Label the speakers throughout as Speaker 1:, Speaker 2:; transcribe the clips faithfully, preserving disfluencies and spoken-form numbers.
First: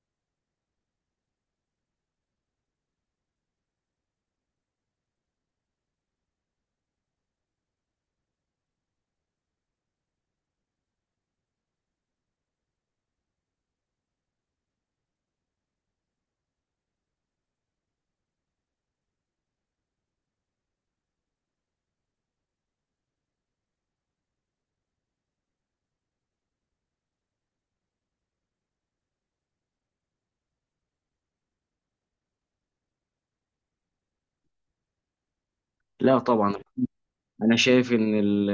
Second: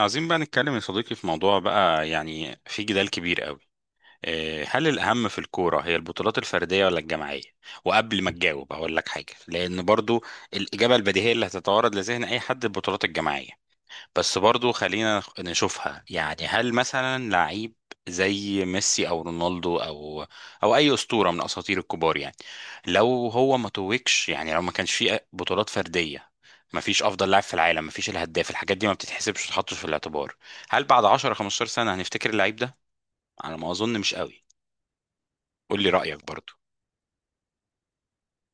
Speaker 1: عايزين بقى نتكلم يا صديقي في موضوع بقى يعني في جدال كبير قوي. إيه، هل الأهم في الكورة هي البطولات الفردية ولا الجماعية؟ وقبل ما تجاوب هقول لك حاجة، لأن برضو الإجابة البديهية اللي هتتوارد لذهن أي حد البطولات الجماعية. بس برضو خلينا نشوفها، يعني هل مثلا لعيب زي ميسي او رونالدو او او اي اسطوره من اساطير الكبار، يعني لو هو ما توجش، يعني لو ما كانش فيه بطولات فرديه، ما فيش افضل لاعب في العالم، ما فيش الهداف، الحاجات دي ما بتتحسبش وتتحطش في الاعتبار. هل بعد عشر خمسة عشر سنه هنفتكر اللعيب ده؟ على ما اظن مش قوي. قول لي
Speaker 2: لا
Speaker 1: رايك برضو.
Speaker 2: طبعا، انا شايف ان ال-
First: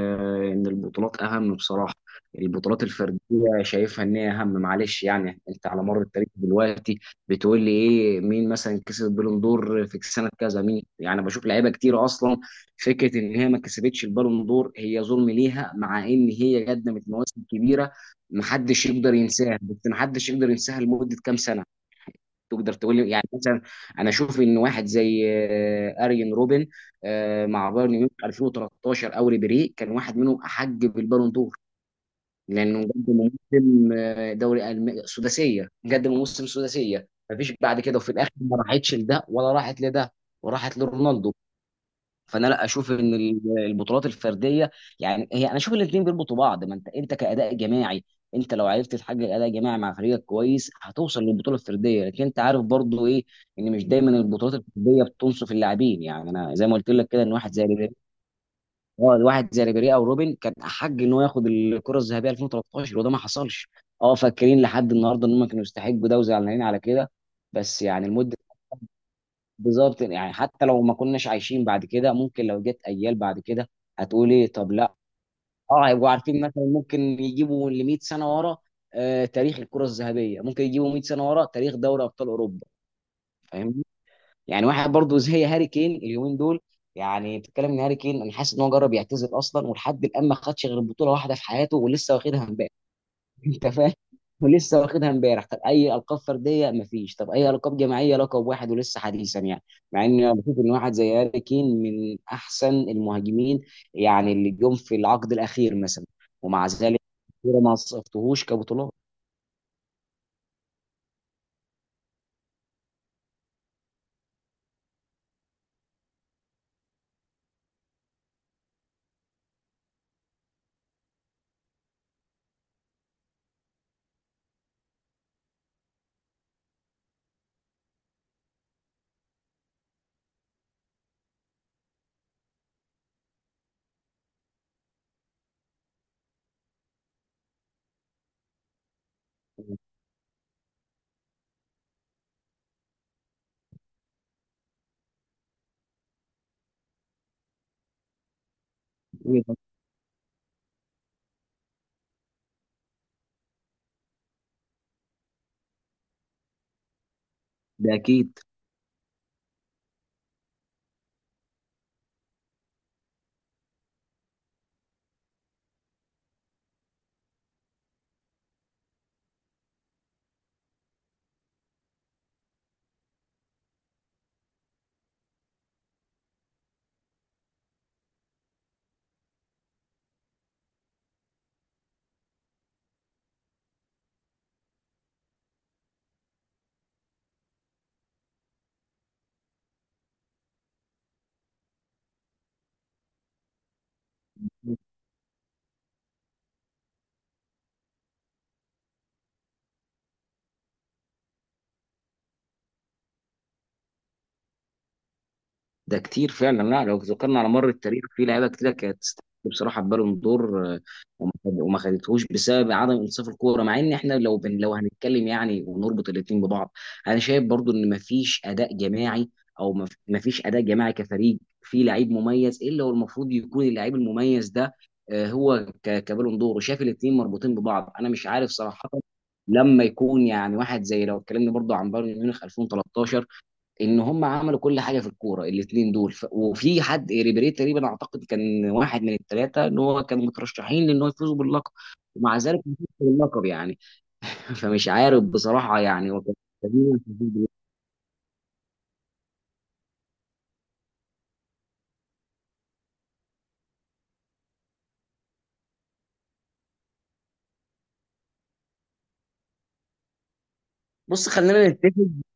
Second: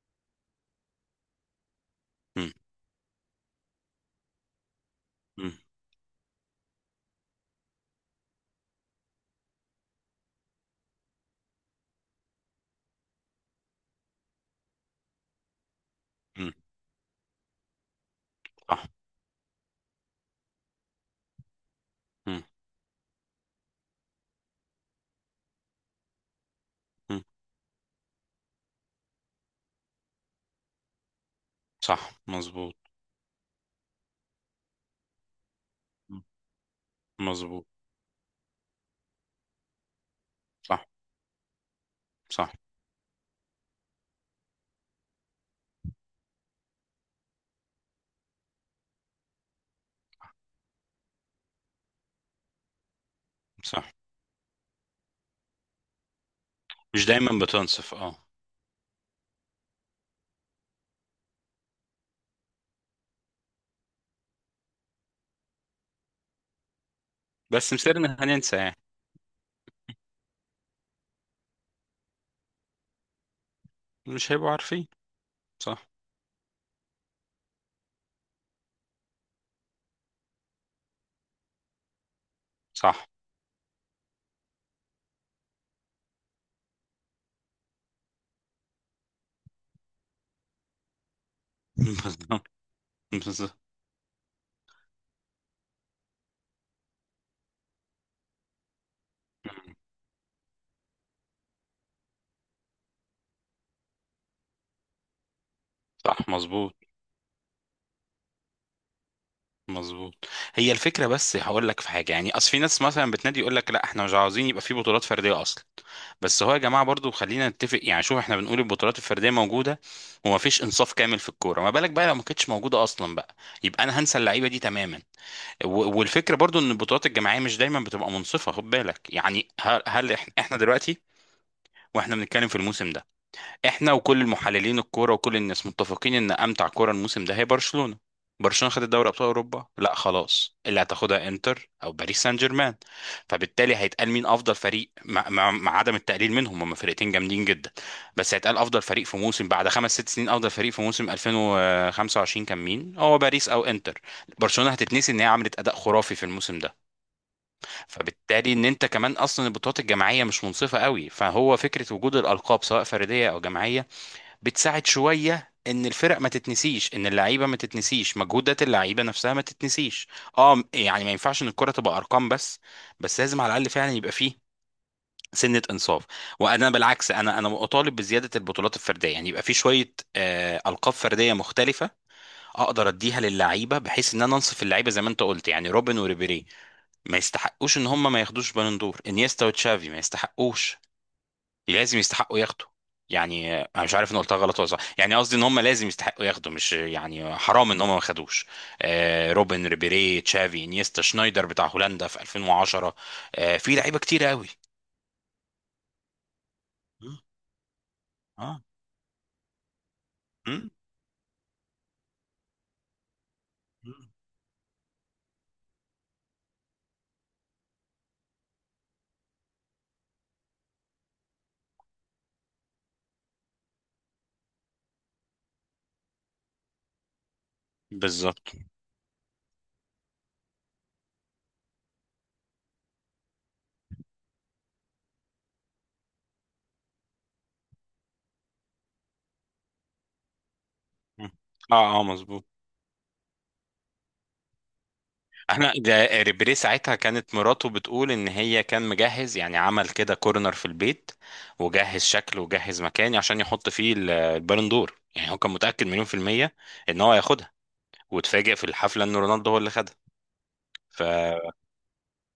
Speaker 2: ان البطولات اهم بصراحه.
Speaker 1: مم.
Speaker 2: البطولات الفرديه شايفها ان هي اهم، معلش. يعني
Speaker 1: مم.
Speaker 2: انت على مر التاريخ دلوقتي بتقول لي ايه؟ مين مثلا كسب البالون دور في سنه كذا؟ مين؟ يعني بشوف لعيبه كتير اصلا فكره ان هي ما كسبتش البالون دور هي ظلم ليها، مع ان
Speaker 1: مم.
Speaker 2: هي قدمت مواسم كبيره
Speaker 1: صح.
Speaker 2: محدش يقدر ينساها. بس محدش يقدر ينساها لمده كام سنه.
Speaker 1: مم.
Speaker 2: تقدر تقول لي يعني مثلا انا اشوف ان واحد زي آه، اريان روبن
Speaker 1: مم.
Speaker 2: آه، مع بايرن ميونخ الفين وتلتاشر او ريبيري كان واحد منهم احق بالبالون دور،
Speaker 1: صح مظبوط.
Speaker 2: لانه قدم موسم آه، دوري ألم- سداسيه، قدم
Speaker 1: مم.
Speaker 2: موسم سداسيه مفيش
Speaker 1: مظبوط.
Speaker 2: بعد كده، وفي الاخر ما راحتش لده ولا راحت لده، وراحت
Speaker 1: صح.
Speaker 2: لرونالدو. فانا
Speaker 1: صح.
Speaker 2: لا اشوف ان ال- البطولات الفرديه، يعني هي انا اشوف الاثنين بيربطوا بعض. ما انت انت كاداء جماعي، انت لو عرفت تحقق اداء جماعي مع فريقك كويس هتوصل للبطوله الفرديه. لكن انت عارف برضو ايه؟ ان
Speaker 1: صح،
Speaker 2: مش دايما البطولات الفرديه بتنصف اللاعبين. يعني انا زي ما قلت
Speaker 1: مش
Speaker 2: لك كده ان
Speaker 1: دايما
Speaker 2: واحد زي
Speaker 1: بتنصف،
Speaker 2: ريبيري،
Speaker 1: اه.
Speaker 2: اه، واحد زي ريبيري او روبن كان احق ان هو ياخد الكره الذهبيه الفين وتلتاشر وده ما حصلش. اه، فاكرين لحد النهارده ان هم كانوا يستحقوا ده وزعلانين على كده.
Speaker 1: بس
Speaker 2: بس يعني
Speaker 1: مسيرنا
Speaker 2: لمده،
Speaker 1: هننسى يعني.
Speaker 2: بالظبط. يعني حتى لو ما كناش عايشين بعد كده ممكن لو جت اجيال بعد كده هتقول
Speaker 1: مش هيبقوا
Speaker 2: ايه؟ طب
Speaker 1: عارفين.
Speaker 2: لا،
Speaker 1: صح.
Speaker 2: اه هيبقوا عارفين، مثلا ممكن يجيبوا ل ميت سنه ورا، آه تاريخ الكره الذهبيه، ممكن يجيبوا ميت سنه ورا تاريخ دوري ابطال اوروبا.
Speaker 1: صح.
Speaker 2: فاهمني؟ يعني واحد برضو زي هاري كين اليومين دول، يعني بتتكلم ان هاري كين انا حاسس ان هو جرب يعتزل اصلا، ولحد الان ما خدش غير بطوله واحده في حياته ولسه واخدها
Speaker 1: بالظبط.
Speaker 2: امبارح.
Speaker 1: بالظبط.
Speaker 2: انت فاهم؟ ولسه واخدها امبارح. طب اي القاب فرديه مفيش، طب اي القاب جماعيه، لقب واحد ولسه حديثا. يعني مع ان انا بشوف ان واحد زي هاري كين من احسن المهاجمين يعني اللي جم في العقد الاخير مثلا،
Speaker 1: صح
Speaker 2: ومع
Speaker 1: مظبوط.
Speaker 2: ذلك كورة ما صفتهوش كبطولات.
Speaker 1: مظبوط. هي الفكره، بس هقول لك في حاجه، يعني اصل في ناس مثلا بتنادي يقول لك لا احنا مش عاوزين يبقى في بطولات فرديه اصلا. بس هو يا جماعه برضو خلينا نتفق، يعني شوف احنا بنقول البطولات الفرديه موجوده وما فيش انصاف كامل في الكوره، ما بالك بقى لو ما كانتش موجوده اصلا بقى، يبقى انا هنسى اللعيبه دي تماما. و- والفكره برضو ان البطولات الجماعيه مش دايما بتبقى منصفه. خد بالك، يعني هل هل احنا احنا دلوقتي، واحنا بنتكلم في الموسم ده، احنا وكل المحللين الكوره وكل الناس متفقين ان امتع كوره الموسم ده هي برشلونه. برشلونه خدت دوري ابطال اوروبا؟ لا، خلاص اللي هتاخدها انتر او باريس سان جيرمان. فبالتالي هيتقال مين افضل فريق، مع, مع, مع عدم التقليل منهم، هم فرقتين جامدين جدا. بس هيتقال افضل فريق في موسم، بعد خمس ست سنين افضل فريق في موسم ألفين وخمسة وعشرين كان مين؟ هو باريس او انتر؟ برشلونه هتتنسي ان هي عملت اداء خرافي في الموسم ده.
Speaker 2: ده اكيد.
Speaker 1: فبالتالي ان انت كمان اصلا البطولات الجماعيه مش منصفه قوي، فهو فكره وجود الالقاب سواء فرديه او جماعيه بتساعد شويه ان الفرق ما تتنسيش، ان اللعيبه ما تتنسيش، مجهودات اللعيبه نفسها ما تتنسيش. اه، يعني ما ينفعش ان الكره تبقى ارقام بس، بس لازم على الاقل فعلا يبقى فيه سنه انصاف. وانا بالعكس انا انا اطالب بزياده البطولات الفرديه، يعني يبقى في شويه آه القاب فرديه مختلفه اقدر اديها للعيبه، بحيث ان انا انصف اللعيبه. زي ما انت قلت يعني روبن وريبيري ما يستحقوش ان هم ما ياخدوش بالون دور، انيستا وتشافي ما يستحقوش، لازم يستحقوا ياخدوا. يعني انا مش عارف ان قلتها غلط ولا صح، يعني قصدي ان هم لازم يستحقوا ياخدوا، مش يعني حرام ان هم ما خدوش. آه، روبن، ريبيري، تشافي، انيستا، شنايدر بتاع هولندا في ألفين وعشرة، آه في لعيبه كتير قوي.
Speaker 2: ده كتير فعلا، لا لو
Speaker 1: مم.
Speaker 2: ذكرنا على مر التاريخ في لعيبه
Speaker 1: اه.
Speaker 2: كتير كانت تستحق بصراحه بالون دور،
Speaker 1: مم.
Speaker 2: آه، وما خد- وما خدتهوش بسبب عدم انصاف الكوره. مع ان
Speaker 1: مم.
Speaker 2: احنا لو بن لو هنتكلم يعني ونربط الاثنين ببعض، انا شايف برضو ان مفيش اداء جماعي، او مف- مفيش اداء جماعي كفريق في لعيب مميز الا هو المفروض يكون اللعيب المميز ده، آه، هو ك- كبالون دور. وشايف الاثنين مربوطين ببعض، انا مش عارف
Speaker 1: بالظبط.
Speaker 2: صراحه. لما يكون يعني واحد زي، لو اتكلمنا برضو عن بايرن ميونخ الفين وتلتاشر، ان هم عملوا كل حاجه في الكوره الاثنين دول، ف... وفي حد ريبيري تقريبا اعتقد كان واحد من الثلاثه ان هو كانوا مترشحين لان هو
Speaker 1: مم.
Speaker 2: يفوز باللقب،
Speaker 1: اه اه
Speaker 2: ومع
Speaker 1: مظبوط.
Speaker 2: ذلك ما فازش باللقب. يعني فمش عارف
Speaker 1: احنا
Speaker 2: بصراحه يعني هو
Speaker 1: ده
Speaker 2: كان.
Speaker 1: ريبيري ساعتها كانت مراته بتقول ان هي كان مجهز، يعني عمل كده كورنر في البيت وجهز شكله وجهز مكاني عشان يحط فيه ال- البالون دور، يعني هو كان متأكد مليون في المية ان هو هياخدها، واتفاجئ في الحفلة ان رونالدو هو اللي خدها،
Speaker 2: بص،
Speaker 1: فاكيد.
Speaker 2: خلينا نتفق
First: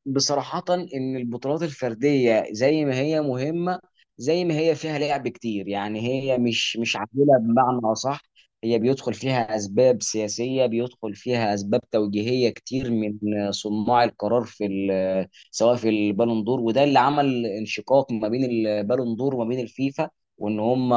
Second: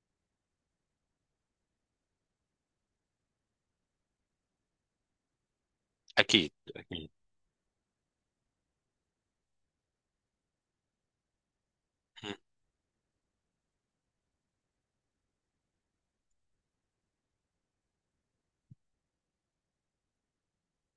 Speaker 2: بصراحة إن البطولات الفردية زي ما هي مهمة زي ما هي فيها لعب كتير، يعني هي مش مش
Speaker 1: اكيد.
Speaker 2: عادلة بمعنى أصح. هي بيدخل فيها أسباب سياسية، بيدخل فيها أسباب
Speaker 1: مم.
Speaker 2: توجيهية كتير من صناع القرار في ال- سواء في البالون دور، وده اللي عمل انشقاق ما بين البالون دور وما بين الفيفا. وإن هم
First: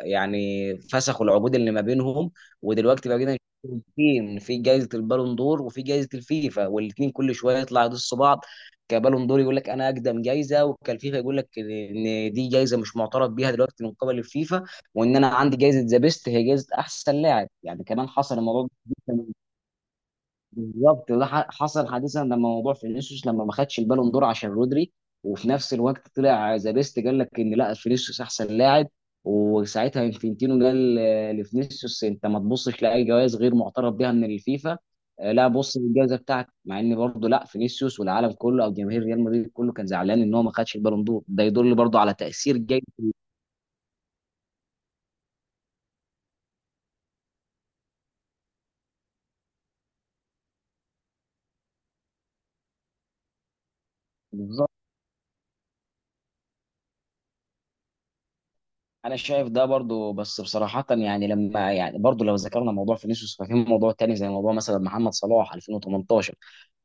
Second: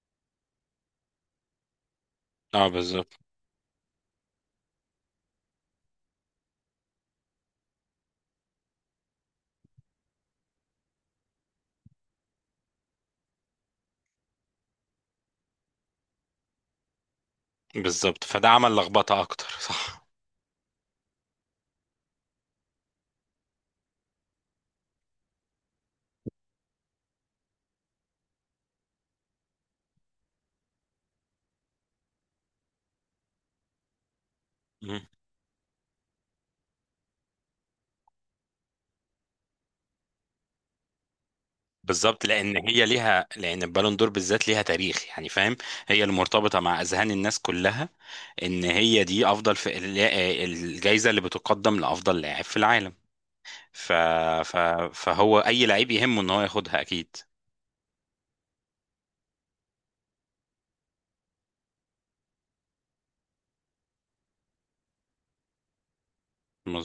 Speaker 2: يعني فسخوا العقود اللي ما بينهم،
Speaker 1: اه
Speaker 2: ودلوقتي
Speaker 1: بالظبط.
Speaker 2: بقينا جايزتين: في جايزه البالون دور وفي جايزه الفيفا، والاثنين كل شويه يطلع يدسوا بعض. كبالون دور يقول لك انا اقدم جايزه، وكالفيفا يقول لك ان دي جايزه مش معترف بيها دلوقتي من قبل الفيفا، وان انا عندي جايزه ذا بيست هي جايزه احسن لاعب. يعني كمان
Speaker 1: بالظبط،
Speaker 2: حصل
Speaker 1: فده
Speaker 2: الموضوع
Speaker 1: عمل لخبطة
Speaker 2: ده
Speaker 1: اكتر صح.
Speaker 2: بالظبط، ده ح- حصل حديثا لما موضوع فينيسيوس لما ما خدش البالون دور عشان رودري، وفي نفس الوقت طلع ذا بيست قال لك ان لا، فينيسيوس احسن لاعب. وساعتها انفنتينو قال آه، لفينيسيوس انت ما تبصش لاي جوائز غير معترف بها من الفيفا،
Speaker 1: مم.
Speaker 2: آه، لا بص للجائزه بتاعتك. مع ان برضه لا، فينيسيوس والعالم كله او جماهير ريال مدريد كله كان زعلان ان هو ما خدش البالون دور، ده يدل برضه على
Speaker 1: بالظبط، لان
Speaker 2: تاثير جيد.
Speaker 1: هي ليها، لان البالون دور بالذات ليها تاريخ، يعني فاهم، هي اللي مرتبطة مع اذهان الناس كلها، ان هي دي افضل في الجائزة اللي بتقدم لافضل لاعب في العالم. ف... ف...
Speaker 2: بالظبط،
Speaker 1: فهو اي لعيب يهمه ان هو ياخدها اكيد.
Speaker 2: انا شايف ده برضو. بس بصراحه يعني لما يعني برضو لو ذكرنا موضوع فينيسيوس، ففي موضوع تاني زي موضوع مثلا محمد صلاح الفين وثمانية عشر.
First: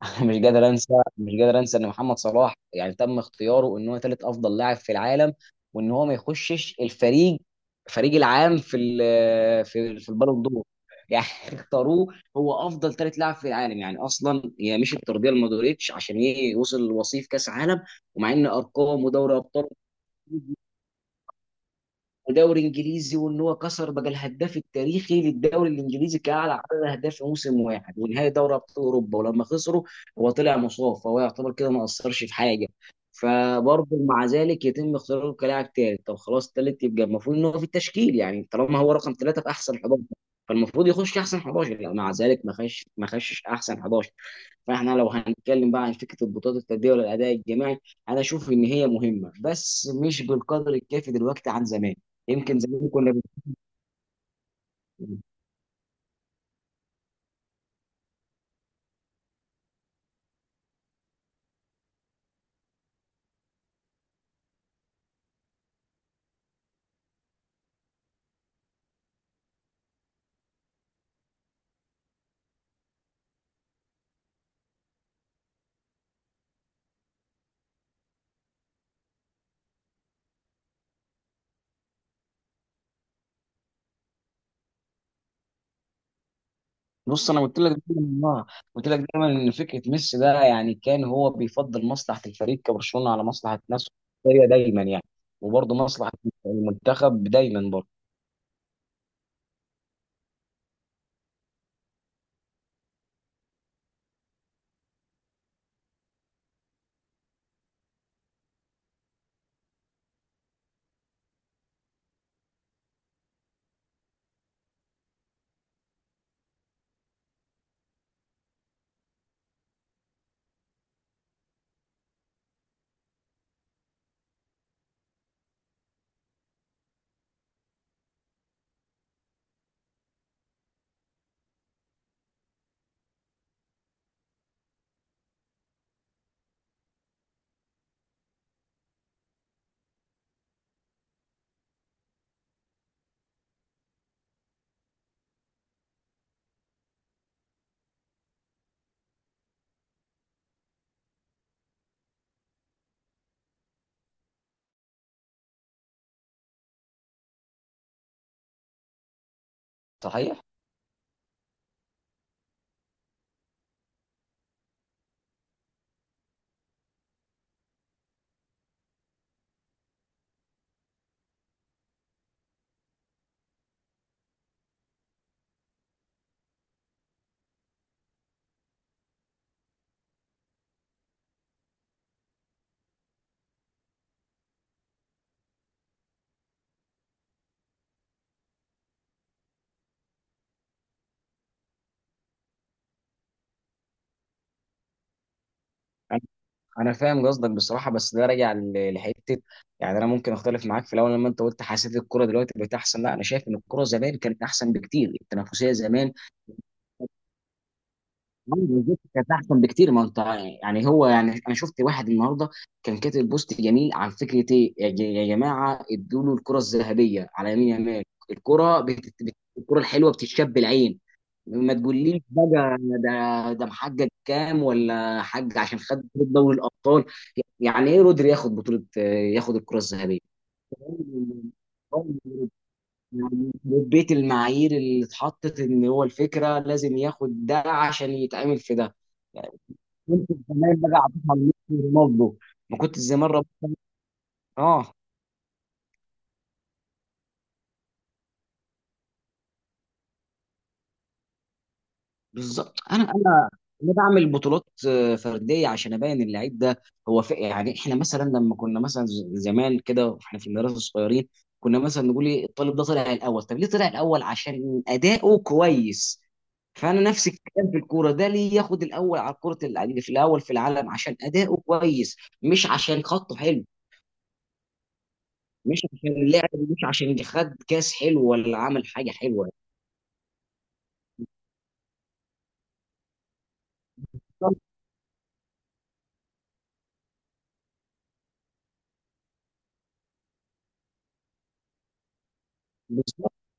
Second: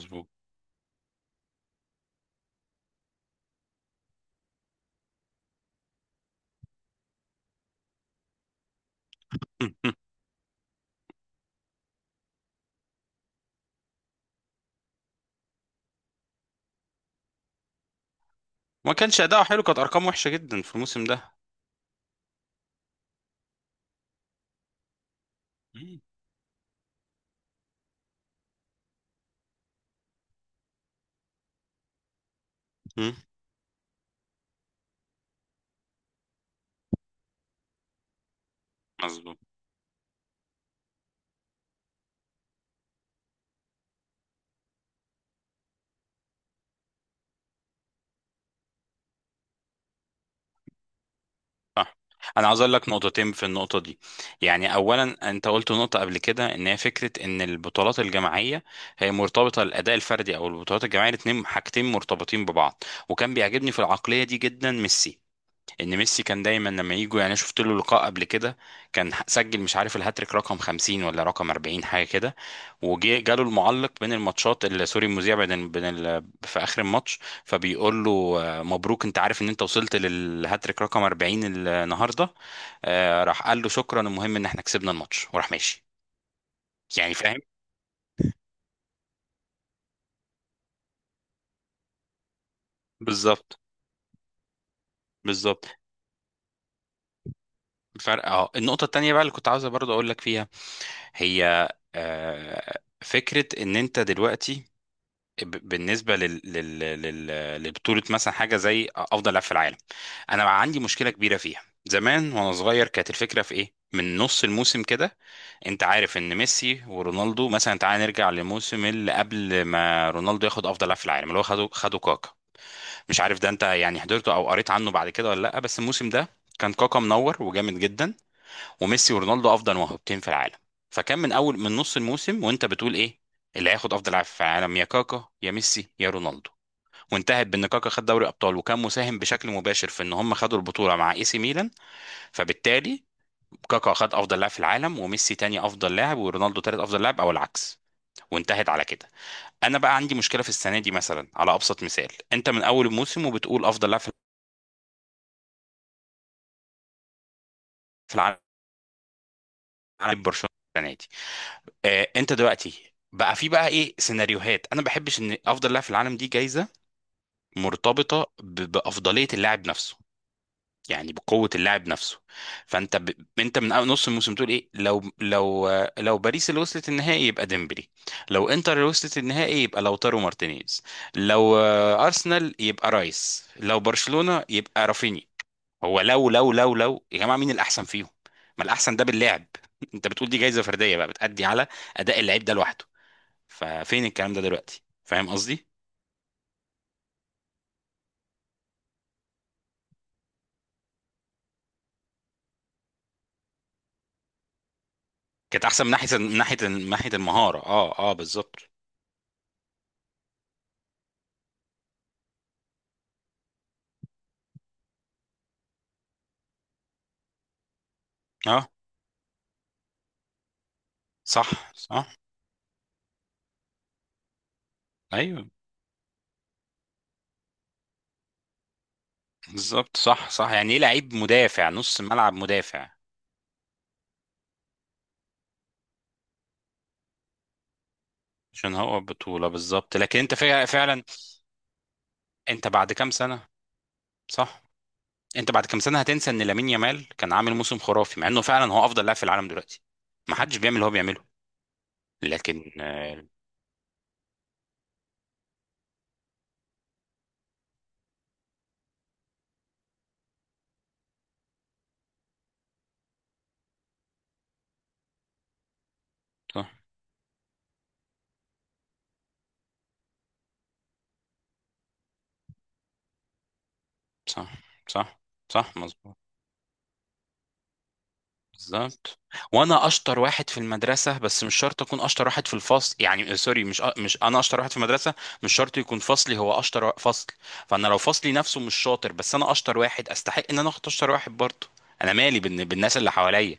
Speaker 2: انا مش قادر انسى مش قادر انسى ان محمد صلاح يعني تم اختياره ان هو ثالث افضل لاعب في العالم، وان هو ما يخشش الفريق، فريق العام في ال- في في البالون دور. يعني اختاروه هو افضل ثالث لاعب في العالم، يعني اصلا هي مش الترضيه لمودريتش عشان ي- يوصل لوصيف كاس عالم. ومع ان
Speaker 1: ما
Speaker 2: ارقام
Speaker 1: كانش
Speaker 2: ودوري
Speaker 1: اداؤه حلو،
Speaker 2: ابطال
Speaker 1: كانت ارقام وحشه جدا في الموسم ده.
Speaker 2: ودوري انجليزي، وان هو كسر بقى الهداف التاريخي للدوري
Speaker 1: مم.
Speaker 2: الانجليزي كاعلى عدد اهداف في موسم واحد، ونهائي دوري ابطال اوروبا ولما خسروا هو طلع مصاب فهو يعتبر كده ما اثرش في حاجه.
Speaker 1: مم.
Speaker 2: فبرضه مع ذلك يتم اختياره كلاعب ثالث، طب خلاص ثالث يبقى المفروض ان هو في التشكيل. يعني طالما هو رقم
Speaker 1: مظبوط.
Speaker 2: ثلاثه في احسن حداشر فالمفروض يخش احسن حداشر، لا مع ذلك ما خش، ما خشش احسن حداشر. فاحنا لو هنتكلم بقى عن فكره البطولات الفرديه ولا الاداء الجماعي، انا اشوف ان هي مهمه بس مش بالقدر الكافي دلوقتي عن زمان.
Speaker 1: صح. انا
Speaker 2: يمكن
Speaker 1: عاوز اقول لك
Speaker 2: زمان كنا بن-
Speaker 1: نقطتين في النقطه دي. يعني اولا انت قلت نقطه قبل كده ان هي فكره ان البطولات الجماعيه هي مرتبطه الاداء الفردي، او البطولات الجماعيه الاثنين حاجتين مرتبطين ببعض. وكان بيعجبني في العقليه دي جدا ميسي، ان ميسي كان دايما لما يجوا يعني، شفت له لقاء قبل كده، كان سجل مش عارف الهاتريك رقم خمسين ولا رقم أربعين، حاجه كده. وجي جاله المعلق بين الماتشات ال- سوري المذيع بين ال- بين ال- في اخر الماتش، فبيقول له آه، مبروك، انت عارف ان انت وصلت للهاتريك رقم أربعين النهارده؟ آه، راح قال له شكرا، المهم ان احنا كسبنا الماتش، وراح ماشي، يعني
Speaker 2: بص
Speaker 1: فاهم.
Speaker 2: انا قلت لك دايما، والله، قلت لك دايما ان فكره ميسي ده يعني كان هو بيفضل مصلحه الفريق كبرشلونه على
Speaker 1: بالظبط.
Speaker 2: مصلحه نفسه، هي دايما يعني.
Speaker 1: بالظبط
Speaker 2: وبرضه مصلحه المنتخب دايما برضه.
Speaker 1: فرق. اه، النقطه التانيه بقى اللي كنت عاوز برضه اقول لك فيها هي آه، فكره ان انت دلوقتي، ب- بالنسبه لل... لل... لل... لبطوله مثلا حاجه زي افضل لاعب في العالم، انا بقى عندي مشكله كبيره فيها. زمان وانا صغير كانت الفكره في ايه؟ من نص الموسم كده انت عارف ان ميسي ورونالدو مثلا، تعال نرجع للموسم اللي قبل ما رونالدو ياخد افضل لاعب في العالم، اللي هو خده خده كاكا. مش عارف ده انت يعني حضرته او قريت عنه بعد كده ولا لا، بس الموسم ده كان كاكا منور وجامد جدا، وميسي ورونالدو افضل موهبتين في العالم. فكان من اول من نص الموسم وانت بتقول ايه؟ اللي هياخد افضل لاعب في العالم، يا كاكا يا ميسي يا رونالدو. وانتهت بان كاكا خد دوري ابطال وكان مساهم بشكل مباشر في ان هم خدوا البطوله مع اي سي ميلان. فبالتالي كاكا خد افضل لاعب في العالم، وميسي تاني افضل لاعب، ورونالدو تالت افضل لاعب، او العكس. وانتهت على كده. انا بقى عندي مشكله في السنه دي. مثلا على ابسط مثال، انت من اول الموسم وبتقول افضل لاعب في العالم
Speaker 2: صحيح،
Speaker 1: برشلونه السنه دي. آه، انت دلوقتي بقى في بقى ايه سيناريوهات؟ انا ما بحبش ان افضل لاعب في العالم دي جايزه مرتبطه ب- بافضليه اللاعب نفسه، يعني بقوه اللاعب نفسه. فانت ب... انت من أول نص الموسم تقول ايه؟ لو لو لو باريس اللي وصلت النهائي يبقى ديمبلي، لو انتر اللي وصلت النهائي يبقى لوتارو مارتينيز، لو آه، ارسنال يبقى رايس، لو برشلونه يبقى رافيني. هو لو لو لو لو يا جماعه مين الاحسن فيهم؟ ما الاحسن ده باللعب انت بتقول دي جايزه فرديه بقى بتأدي على اداء اللعيب ده لوحده، ففين الكلام ده دلوقتي، فاهم قصدي؟
Speaker 2: انا فاهم قصدك بصراحه. بس ده راجع ل- لحته. يعني انا ممكن اختلف معاك في الاول لما انت قلت حسيت الكوره دلوقتي بقت احسن، لا انا شايف ان الكوره زمان كانت احسن بكتير،
Speaker 1: كانت
Speaker 2: التنافسيه
Speaker 1: احسن من ناحيه
Speaker 2: زمان
Speaker 1: من ناحيه من ناحيه المهاره، اه اه بالظبط.
Speaker 2: بالظبط كانت احسن بكتير. ما انت يعني هو يعني، انا شفت واحد النهارده كان كاتب بوست جميل عن فكره ايه، يا ج- يا جماعه ادوا له الكره الذهبيه على يمين يمال.
Speaker 1: اه.
Speaker 2: الكره بت... بت... الكره الحلوه بتتشاب العين،
Speaker 1: صح.
Speaker 2: ما
Speaker 1: صح.
Speaker 2: تقوليش بقى ده ده محقق كام ولا
Speaker 1: ايوه.
Speaker 2: حق عشان خد بطولة دوري الابطال. يعني ايه رودري ياخد بطولة، ياخد الكرة
Speaker 1: بالظبط.
Speaker 2: الذهبية؟
Speaker 1: صح. صح، يعني ايه لعيب مدافع نص ملعب مدافع؟
Speaker 2: يعني بيت المعايير اللي اتحطت ان هو الفكرة لازم ياخد ده عشان يتعمل
Speaker 1: عشان
Speaker 2: في ده.
Speaker 1: هو بطوله،
Speaker 2: يعني
Speaker 1: بالظبط. لكن
Speaker 2: كنت
Speaker 1: انت فع-
Speaker 2: زمان بقى
Speaker 1: فعلا.
Speaker 2: عطيتها لميسي ورونالدو،
Speaker 1: انت
Speaker 2: ما
Speaker 1: بعد
Speaker 2: كنت
Speaker 1: كام
Speaker 2: زمان رب...
Speaker 1: سنه؟ صح.
Speaker 2: اه
Speaker 1: انت بعد كام سنه هتنسى ان لامين يامال كان عامل موسم خرافي، مع انه فعلا هو افضل لاعب في العالم دلوقتي، ما حدش بيعمل اللي هو بيعمله، لكن
Speaker 2: بالظبط. انا
Speaker 1: آه،
Speaker 2: انا انا بعمل بطولات آه، فرديه عشان ابين اللعيب ده. هو في يعني احنا مثلا لما كنا مثلا ز- زمان كده واحنا في المدرسه الصغيرين، كنا مثلا نقول ايه؟ الطالب ده طلع الاول، طب ليه طلع الاول؟ عشان اداؤه كويس.
Speaker 1: صح.
Speaker 2: فانا نفس الكلام في الكوره ده، ليه ياخد الاول على الكره الع- اللي في الاول في العالم؟ عشان اداؤه كويس، مش عشان خطه حلو،
Speaker 1: صح. صح. صح
Speaker 2: مش
Speaker 1: مظبوط.
Speaker 2: عشان لعب، مش عشان خد كاس حلو ولا عمل حاجه
Speaker 1: بالظبط.
Speaker 2: حلوه.
Speaker 1: وانا اشطر واحد في المدرسه، بس مش شرط اكون اشطر واحد في الفصل، يعني آه، سوري، مش أ- مش انا اشطر واحد في المدرسه، مش شرط يكون فصلي هو اشطر وا- فصل. فانا لو فصلي نفسه مش شاطر، بس انا اشطر واحد، استحق ان انا اخد اشطر واحد برضه، انا مالي بالن- بالناس اللي
Speaker 2: بالظبط.
Speaker 1: حواليا.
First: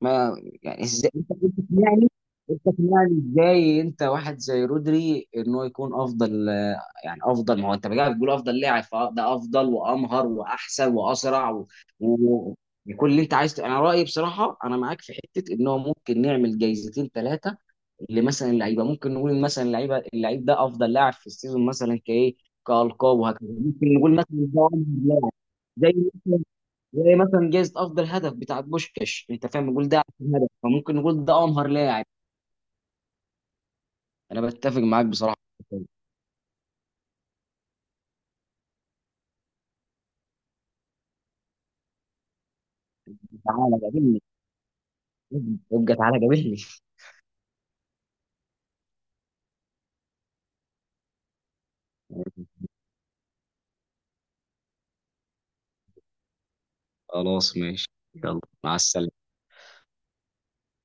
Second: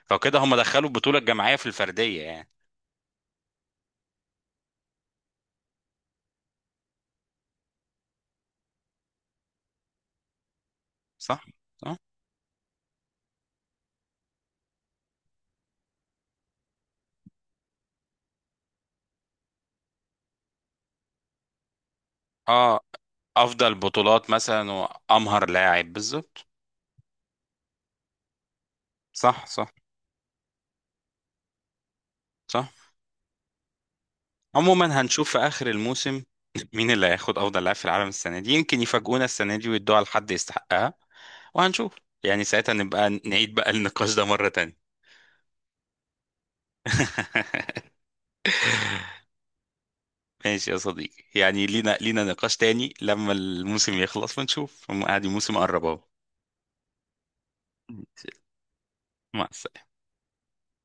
Speaker 2: ما
Speaker 1: فكده هم
Speaker 2: يعني
Speaker 1: دخلوا
Speaker 2: ازاي
Speaker 1: البطوله
Speaker 2: انت، أنت
Speaker 1: الجماعيه في
Speaker 2: تقنعني،
Speaker 1: الفرديه يعني.
Speaker 2: انت تقنعني ازاي انت واحد زي رودري ان هو يكون افضل؟ يعني افضل، ما هو انت بقى بتقول افضل لاعب، فده افضل وامهر واحسن
Speaker 1: صح.
Speaker 2: واسرع و...
Speaker 1: صح.
Speaker 2: و... وكل اللي انت عايز. انا رايي بصراحه انا معاك في حته ان هو ممكن نعمل جايزتين ثلاثه لمثلا اللعيبه، ممكن نقول مثلا اللعيبه اللعيب ده افضل لاعب في السيزون مثلا كايه،
Speaker 1: اه.
Speaker 2: كالقاب وهكذا،
Speaker 1: افضل
Speaker 2: ممكن نقول مثلا
Speaker 1: بطولات
Speaker 2: ده
Speaker 1: مثلا،
Speaker 2: أفضل لاعب.
Speaker 1: وامهر لاعب،
Speaker 2: زي،
Speaker 1: بالظبط.
Speaker 2: زي مثلا جايزة أفضل هدف بتاع بوشكاش،
Speaker 1: صح.
Speaker 2: أنت فاهم؟
Speaker 1: صح.
Speaker 2: نقول ده أحسن هدف، فممكن نقول ده أمهر لاعب.
Speaker 1: صح.
Speaker 2: أنا بتفق
Speaker 1: عموما
Speaker 2: معاك
Speaker 1: هنشوف
Speaker 2: بصراحة.
Speaker 1: في اخر الموسم مين اللي هياخد افضل لاعب في العالم السنه دي، يمكن يفاجئونا السنه دي ويدوها لحد يستحقها. وهنشوف، يعني ساعتها نبقى نعيد بقى
Speaker 2: تعالى
Speaker 1: النقاش
Speaker 2: قابلني،
Speaker 1: ده مره تانية.
Speaker 2: ابقى تعالى قابلني.
Speaker 1: ماشي يا صديقي، يعني لينا لينا نقاش تاني لما الموسم يخلص ونشوف، عادي الموسم قرب اهو.
Speaker 2: خلاص ماشي، يلا مع السلامة.
Speaker 1: مع السلامه.